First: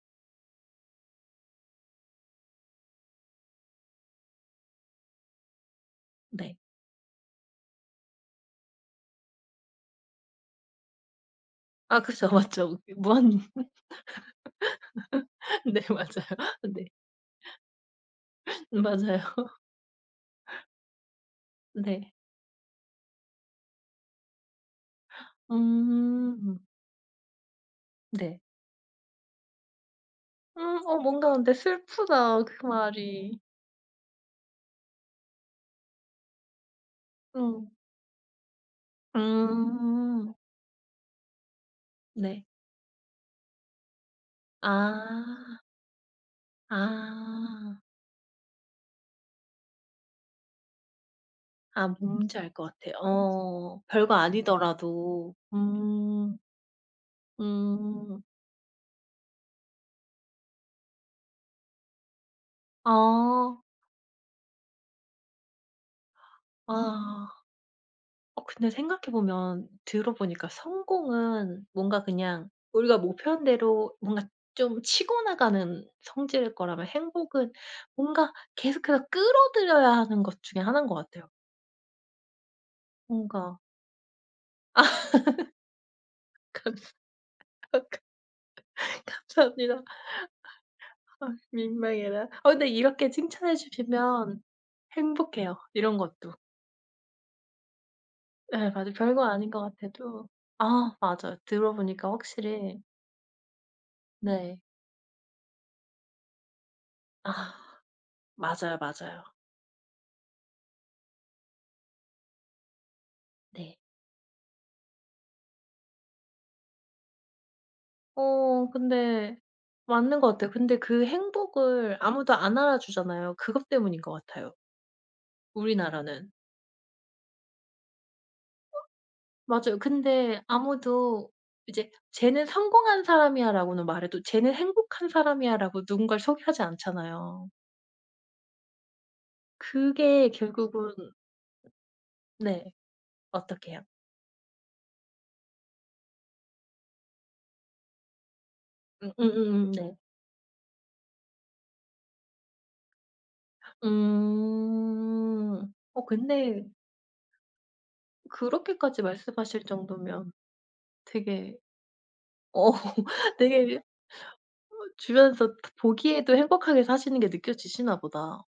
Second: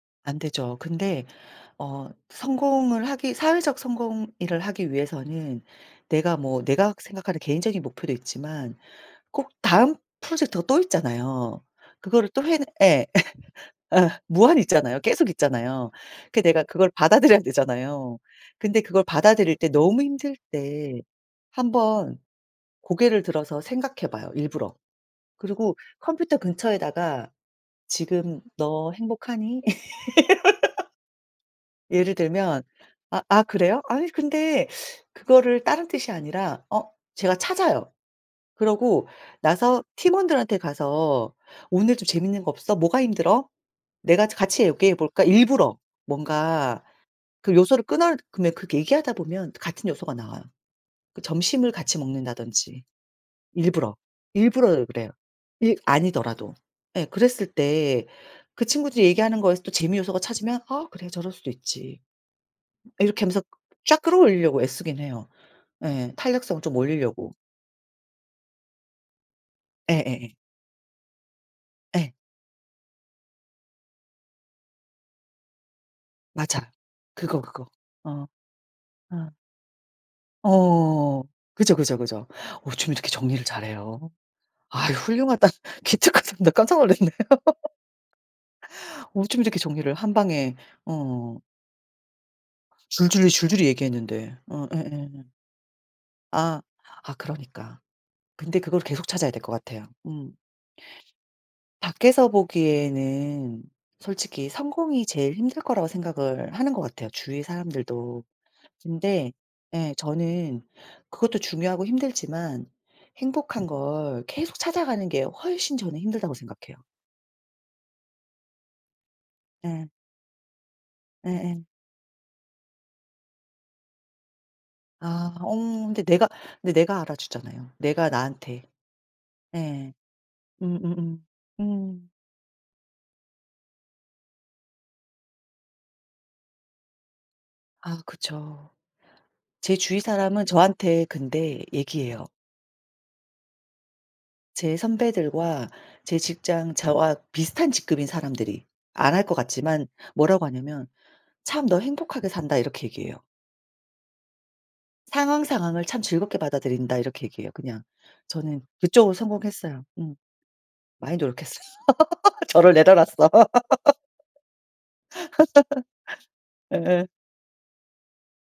안 되죠. 근데 어 성공을 하기 사회적 성공 일을 하기 위해서는 내가 네. 뭐 내가 생각하는 개인적인 목표도 있지만 꼭 다음 프로젝트가 또 있잖아요. 아 그쵸. 그거를 또 해 내 맞죠. 그 예 무한 어 무한히 있잖아요. 계속 네 있잖아요. 그 내가 그걸 받아들여야 되잖아요. 근데 그걸 맞아요. 받아들일 때 너무 힘들 때 네. 한번 고개를 들어서 생각해 봐요, 일부러. 그리고 컴퓨터 음. 근처에다가 '지금 네. 너 행복하니?' 음 어 뭔가 근데 예를 슬프다 들면 그 아 말이. 아 그래요? 아니 근데 그거를 다른 뜻이 아니라 어 제가 어. 찾아요. 그러고 나서 음. 팀원들한테 가서 "늘 좀 재밌는 네. 거 없어? 뭐가 힘들어? 내가 저 같이 얘기해 볼까?" 아. 일부러 뭔가 그 아. 요소를 끊어 그럼 그렇게 얘기하다 보면 같은 요소가 나와요. 그 점심을 아 같이 뭔지 알 것 먹는다든지 같아요. 어 일부러. 별거 일부러 그래요. 아니더라도. 일 음. 아니더라도. 예 그랬을 때 음. 그 친구들이 얘기하는 거에서 또 재미 요소가 찾으면 '아 그래 저럴 수도 있지.' 이렇게 하면서 아. 쫙 끌어 올리려고 애쓰긴 해요. 예. 탄력성을 좀 아. 올리려고. 어 근데 생각해 보면 들어 예예예. 보니까 성공은 뭔가 예. 그냥 우리가 목표한 대로 뭔가 좀 치고 나가는 성질일 맞아. 거라면 그거, 행복은 그거. 어. 뭔가 계속해서 아. 끌어들여야 하는 것 중에 하나인 것 어 같아요. 그죠, 그죠, 그죠. 어쩜 이렇게 정리를 뭔가 잘해요. 아 훌륭하다. 기특하다. 나 깜짝 감사 놀랐네요. 어 가 어쩜 이렇게 감사합니다. 정리를 한방에 아 어. 민망해라. 어 근데 이렇게 줄줄이 칭찬해 줄줄이 얘기했는데. 주시면 어 예예. 행복해요, 이런 것도. 아 아 그러니까. 근데 네 그걸 맞아 계속 별거 찾아야 될 아닌 것 것 같아요. 같아도 음. 아 맞아요 들어 보니까 밖에서 확실히 보기에는 솔직히 네. 성공이 제일 힘들 거라고 생각을 하는 것 같아요, 주위에 아. 사람들도. 맞아요, 맞아요. 근데 예 저는 그것도 중요하고 힘들지만 행복한 네. 걸 계속 찾아가는 게 훨씬 저는 힘들다고 생각해요. 어 근데 예. 맞는 것 같아요. 근데 그 예예. 행복을 아무도 안 알아주잖아요. 그것 때문인 것 같아요. 아 어 근데 내가 우리나라는. 근데 내가 알아 주잖아요. 내가 나한테. 어 맞아요. 예. 근데 음음음 아무도 이제 음. "쟤는 성공한 사람이야."라고는 말해도 "쟤는 행복한 사람이야."라고 누군가를 소개하지 않잖아요. 아 그쵸. 제 주위 그게 사람은 결국은 저한테 근데 얘기해요. 네 어떻게요? 제 선배들과 제 직장 저와 비슷한 직급인 사람들이. 안 할 것 음음음음 같지만 네. 뭐라고 하냐면 참 "너 행복하게 산다." 이렇게 얘기해요. "상황 음. 상황을 참 어 즐겁게 근데 받아들인다." 이렇게 얘기해요 그냥. 저는 그렇게까지 그쪽으로 말씀하실 성공했어요. 음. 정도면 많이 되게 노력했어요. 어 저를 내려 놨어요. 되게 어 주변에서 딱 보기에도 행복하게 예예. 사시는 게 느껴지시나 보다.